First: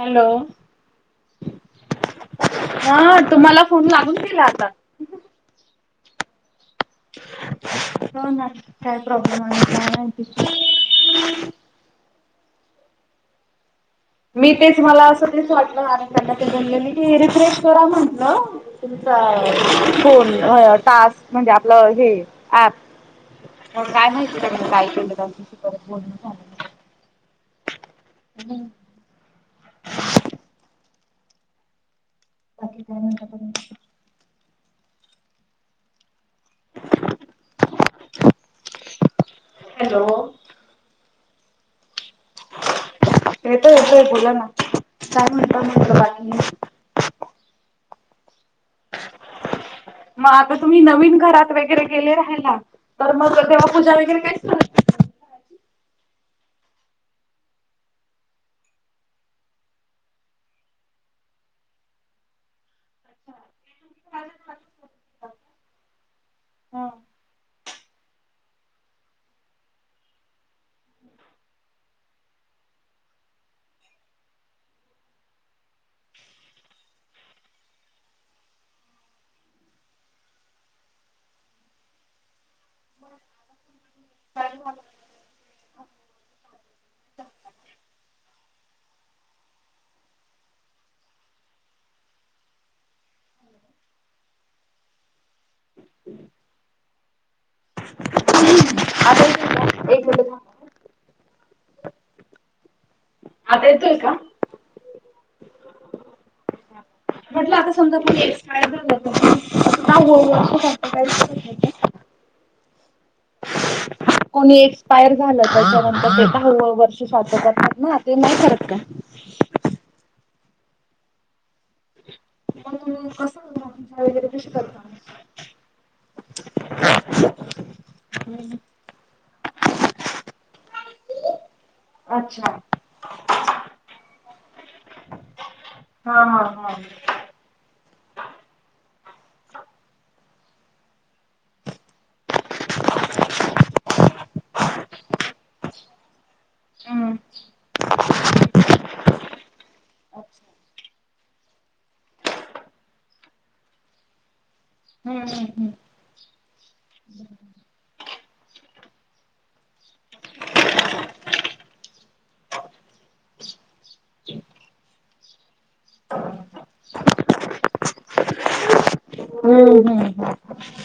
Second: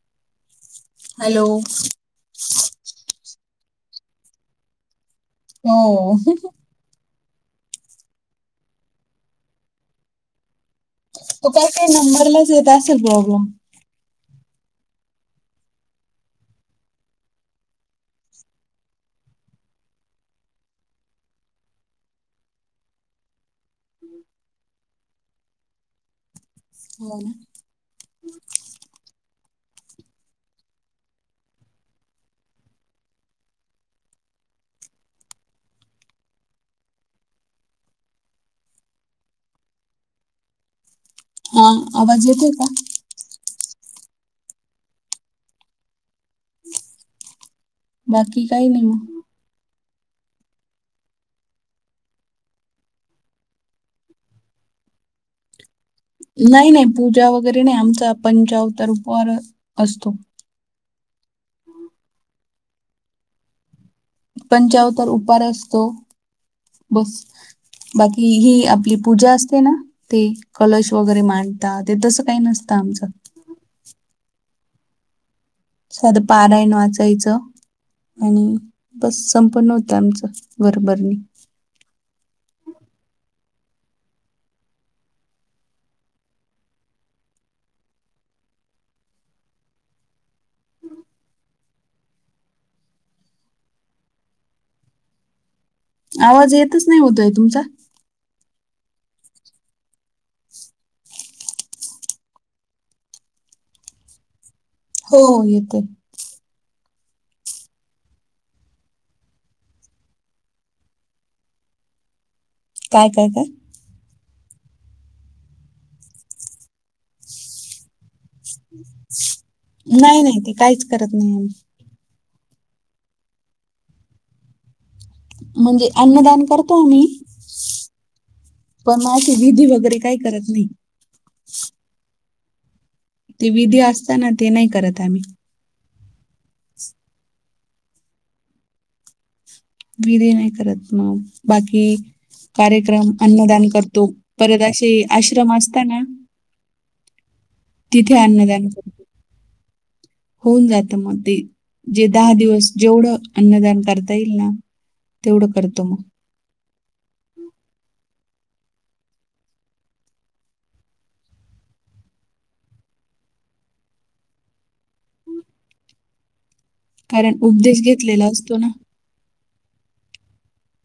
Hello. Hello. हा तुम्हाला phone लागून केला आता. हो. हो ना काय प्रॉब्लेम का नाही. त काय काही नंबरलाच येत असेल बबा. मी तेच मला असं तेच वाटलं आणि त्यांना ते बनले की रिफ्रेश करा म्हंटलं. तुमचा फोन टास्क म्हणजे आपलं हे ऍप काय माहिती त्या काय केलंशी परत बोल. हो ना. हम्. बाकी का? हॅलो. हा आवाज येते का? येतो येतोय बोला ना काय म्हनटं नाही बाकी बाकी काही नाही मग ह. मग आता तुम्ही नवीन घरात वेगड़े गेले राहिला तर मग तेव्हा पूजा वगैरे काहीच करत नाही नाही पूजा वगैरे नाही आमचा पंचावतारपार असतो. अच्छा. पंचावतार उपार असतो. हा. बस. बाकी ही आपली पूजा असते ना. ते कलश वगैरे मांडता ते तसं काही नसतं आमचं. साधं परायण वाचायचं. आणि बस संपन्न होतं आमचं बरोबरनी. हम ह. आवाज येतच नाही होतोय तुमचा? आ. एक मिनट आता येतोय का? हो येतोय. म्हटलं आता समजा आपण एक्सय ज काळळ अस. काय करतय? कोणी एक्सपायर झालं त्याच्यानंतर ते का हळळ वर्ष सात करातणार. नाही नाही ते काहीच करत नाही आम्ही मण कसं होत वगैरे कशी करत. म्हणजे अन्नदान करतो आम्ही हम्. पण की विधी वगैरे काही करत नाही. अच्छा. ते विधी असताना ते नाही करत आम्ही हा हा हा. वीर नाही करत म बाकी कार्यक्रम अन्नदान करतो परत असे आश्रम असताना. हम्. तिथे आण जाण्यासाठी होऊन जातं मग ते जे दहा दिवस जेवढं अन्नदान करता येईल ना. हम्म हम्म तेवढं हम्म करतो मग कारण उपदेश घेतलेला असतो ना हम्म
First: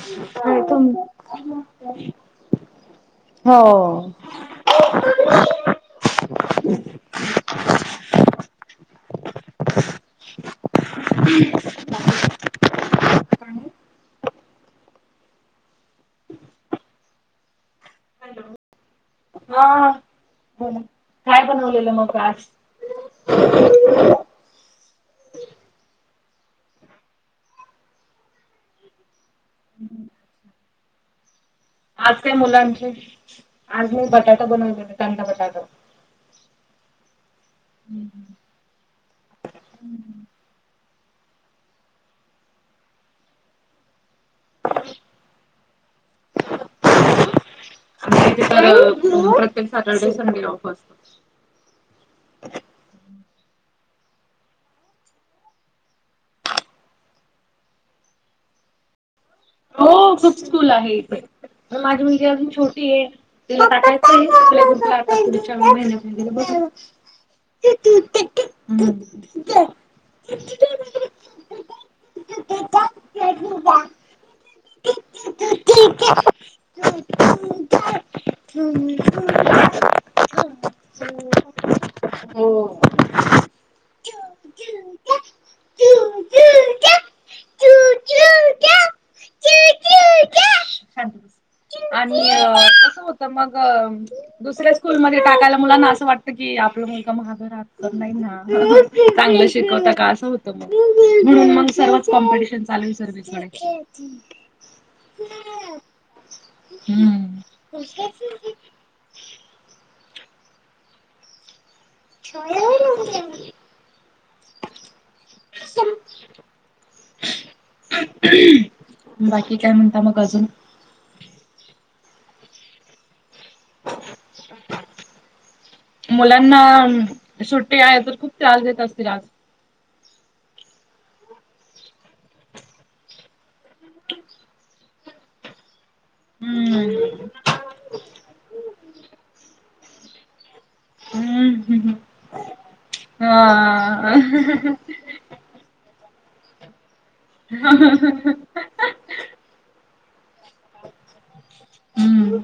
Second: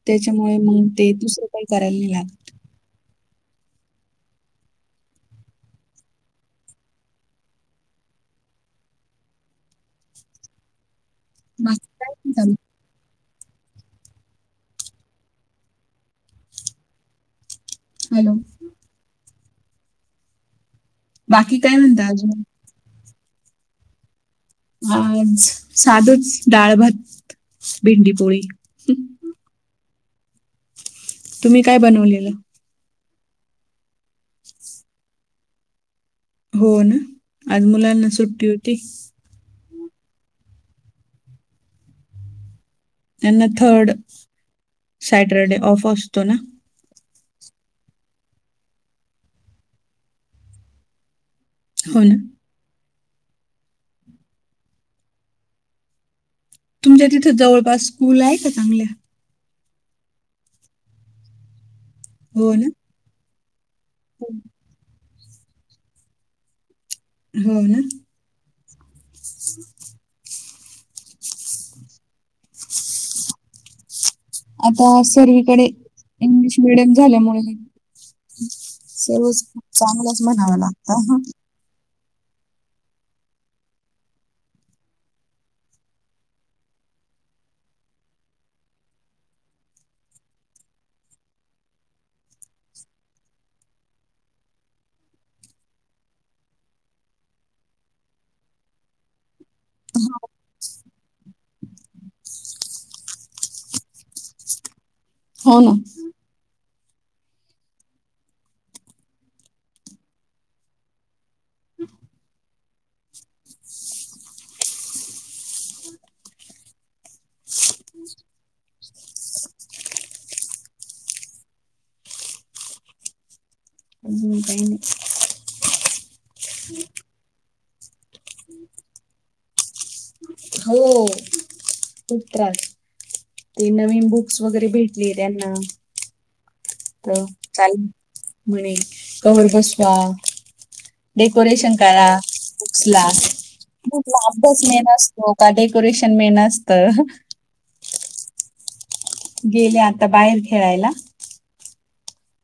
त्याच्यामुळे मग हम् ते दुसरं काही त करायला नाही हो माग काय हॅलो हा बोला काय बाकी काय बनवलेलं म्हणता मग अजून खास आज साधूच डाळ भात भिंडीपोळी तुम्ही काय आज काय बनवलेलं मुलांची आज मी बटाटा बनवलेते कांदा बटाटा हो ना आज मुलांना सुट्टी होती त्यांना थर्ड सॅटरडे ऑफ असतो ना आमच्या प्रत्येक सॅटर्डे संडे ऑफ असतो हो ना तुमच्या तिथं जवळपास स्कूल आहे का चांगल्या हो खूप स्कूल आहे इथे माझी मुलगी अगदी हो ना छोटी आहे पुढच्या महिन्यात बघू हो ना हम ते आहे [inaudible] [inaudible] आता सर्वीकडे इंग्लिश मडियम झाल्यामुळे सर्वच चांगलाच म्हणावा लागत हम् छस आणि कस होत मग दुसऱ्या स्कूलमध्ये टाकायला मुलांना असं वाटतं की आपलं मुलगं महाग चांगले शिकवतात का मग कॉम्पिटिशन चालवी सर्विस हो ना हम्म छो ह बाकी काय म्हणता मग अजून ह कानी मुलांना सुट्टी आहे तर खूप त्रास देत असतील आज हो खूप त्रास ते नवीन बुक्स वगैरे भेटले त्यांना हम्म तर चाले म्हणे कवर बसवा डेकोरेशन हम्म करा बुक्स लाू हा लाभस मेन हो का डेकोरेशन मे नसत ह गेले आता बाहेर खेळायला हम्म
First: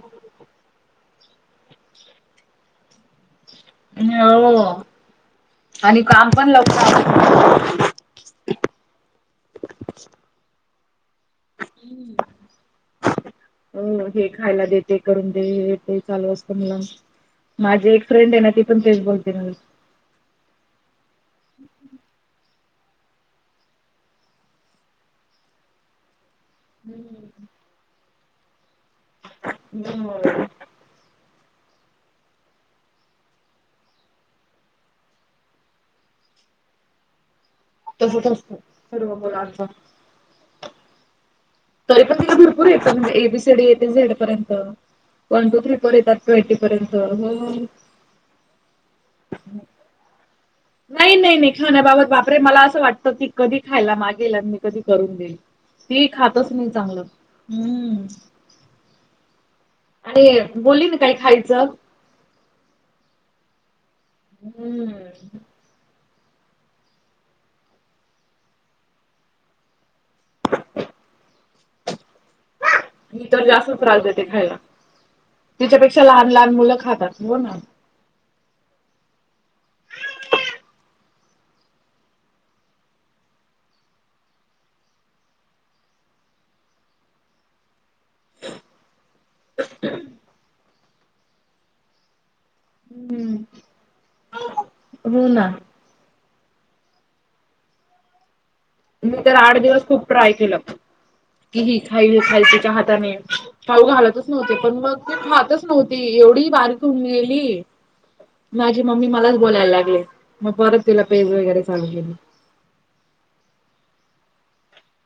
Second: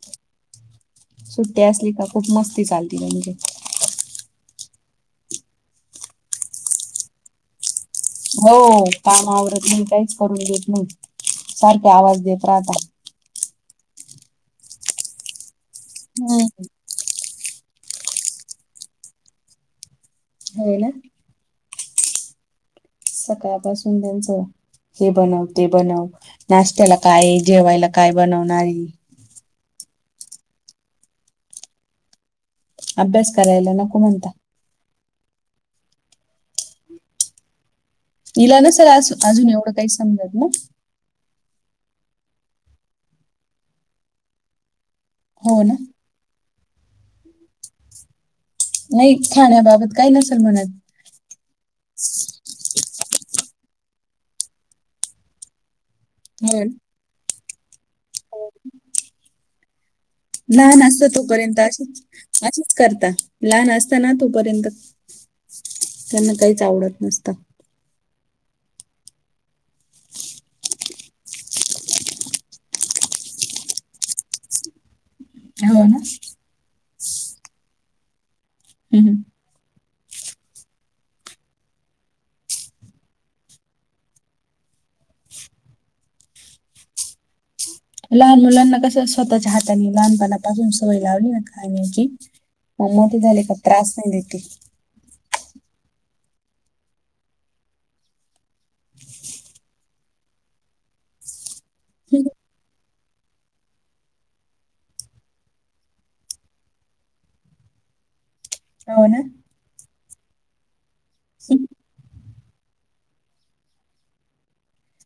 सुट्टी असली का खूप मस्ती चालती का म्हणजे हो आणि काम पण लावत हो काम आवरत नाहीी काहीच करून घेत नाही सारखे आवाज देत राहता अ हे खायला देते करून दे येते चालू असतं मला माझी एक फ्रेंड आहे ना ती पण तेच बोलते होय ना सकाळपासून त्यांचं हे बनव ते बनव नाशत्याला काय जेवायला काय बनवणारी हम्. अभ्यास करायला नको म्हणता. तसंच असतं हिला नसेल सर्व अजून मुलांचं एवढं काही समजत ना. तरी पण भरपूर येतात म्हणजे ए, बी, सी, डी येते झेड पर्यंत वन, टू, हो ना थ्री पण येतात. थर्टीपर्यंत हो. नाही खाण्याबाबत काही नसेल म्हनात. नाही नाही नाही खाण्याबाबत बापरे मला असं वाटतं की कधी खायला मागेल आणि मी कधी करून देईल. ते खातच हो नाही चांगलं हम्म. आणि ना बोलली नाई काही [unintelligible] तोपर्यन्त खायचं अशीच असंच करता लहान असताना तोपर्यंत हम्म त्यांना काहीच आवडत नसतं. मी तर जास्त त्रास देते खायला हो ना तिच्यापेक्षा लहान लहान मुलं खातात ब ना. हम् हम. लहान मु लहंना कस स्वतःच्या हाताने लहानपणापासून सवय लावली ना खाण्याची मग मत हम्म झाले का त्रास नाही देते. हो ना. मी तर आठ दिवस खूप ट्राय केलं की ही खाई खाय तिच्या हाताने खाऊ घालतच नव्हते. पण मग ते खातच नव्हती. एवढी बारीक होऊन गेली. माझी हो मम्मी ना मलाच बोलायला लागले. मग परत तिला पेज वगैरे चालू केली.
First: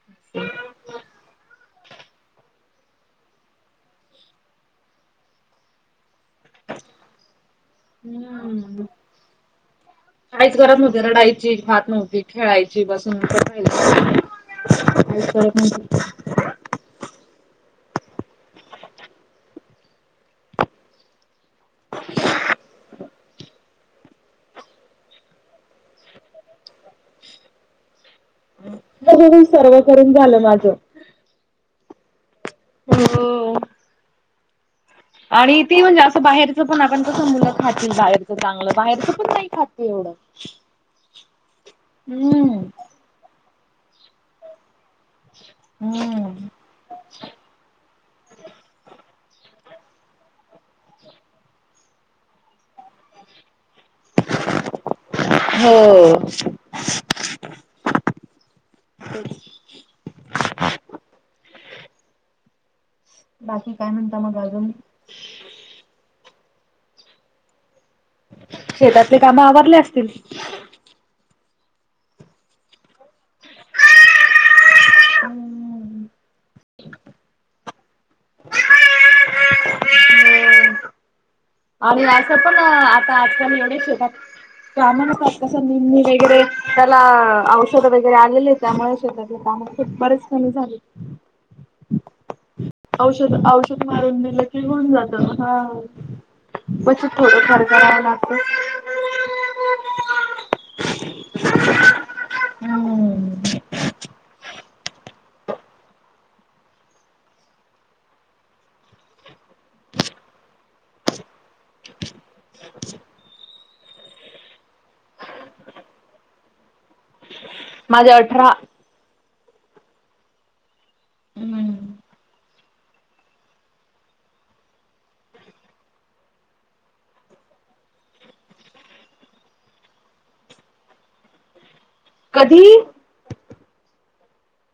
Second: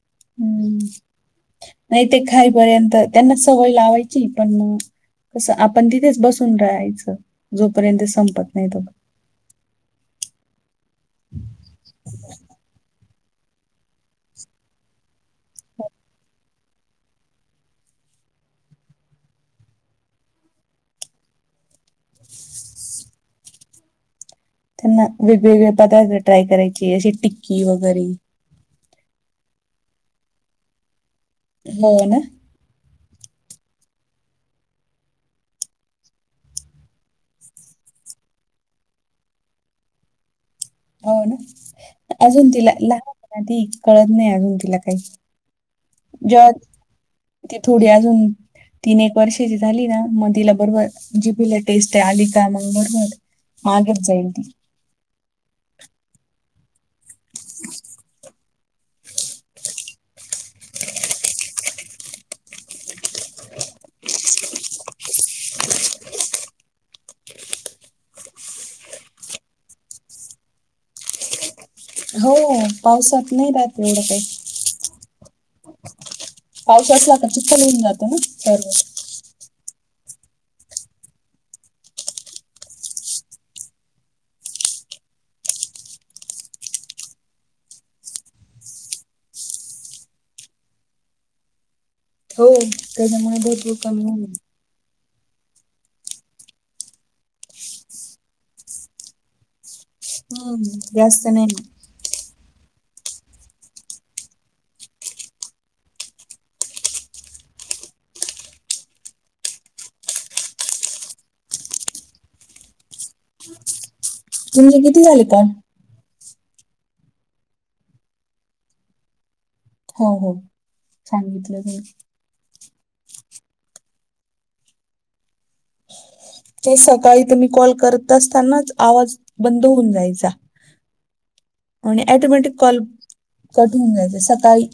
अ हम्म. [unintelligible] नाही ते खाईपर्यंत त्यांना सवय लावायची पण मग. कसं आपण तिथेच बसून राहायचं. जोपर्यंत संपत नाही हम्म. तोपर्यंत काहीच गरम रडायची, खात नव्हती, खेळायची बस. नन्तर खायची, काहीच करत नव्हती. [inaudible] त्यांना वेगवेगळे पदार्थ ट्राय करायचे. जशी टिक्की वगैरे हो. हो. सर्व करून झालं माझं. हो ना. हो. आणि तेी म्हणजे असं बाहेरचं पण आपण कसं मुलं खातील बाहेरचं चांगलं बाहेरचं पण नाही खात एवढं. [inaudible] हो ना, अजून हम्म तिला लहान पण ये ती कळत नाही अजून तिला काही. हम्म. जेव्हा ती थोडी अजून तीन एक वर्षाची झाली ना, मग तिला बरोबर जीपीला टेस्ट आहे आली का? मग बरोबर मागत जाईल ती. हो. बाकी काय म्हणता मग अजून? शेतातचे काम आवरारले असतील? हो पावसात नाही राहात एवढं काही. पाऊस असला का चिखल होऊन जात ना सर्व. आणि असं पण आता आजकाल एवढ शेतात त्यामुळे कसं निंदणी वगैरे त्याला औषध वगैरे आलेले त्यामुळेच होत. कामच तर खूप बरेच कमी झाले. हो औषध. त्याच्यामुळे भरपूर औषध कमी मारून होईल दिलं की होऊन जात हा. बचत थोडंफार करावं लागतय. हम्म जास्त नाही ना. हम्म तुमचे किती झाले पण? माझे अठरा. हो. हो. सांगितलं हम्म तस. ते सकाळी तर मी कॉल करत असतानाच आवाज बंद होऊन जायचा. आणि ऍटोमॅटिक कधी कॉल कट होऊन जायच सकाळी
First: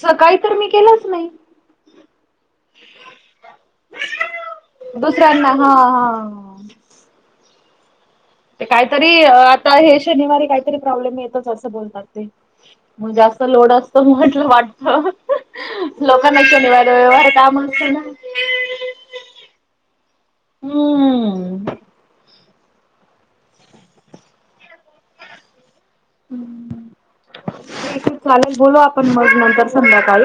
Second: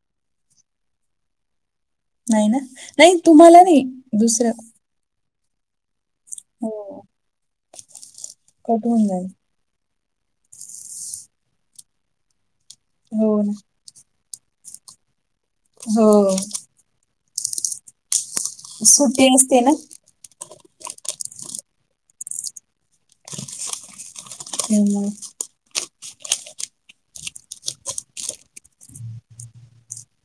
सकाळी तर मी केलंच नाही. नाही ना नाही तुम्हाला नाही. दुसरं. दुसऱ्यांना हा. हा. हो. ते कट होऊन काहीतरी जाईल आता हे शनिवारी काहीतरी प्रॉब्लेम येतच असं बोलतात ते मग हो जास्त ना लोड असत म्हटलं वाटत. हहह हो लोकांना शनिवार रविवार काम असतात ना सुट्टी असते ना हम्म. हम्म. हम्म ठीक आहे, चालेल, बोलू आपण मग नंतर संध्याकाळी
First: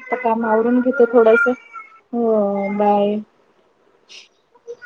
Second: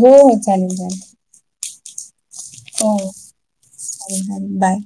हो हो काम चालेल आवरून चालेल घेते थोडस हो हो, चालेल. बाय चालेल. बाय.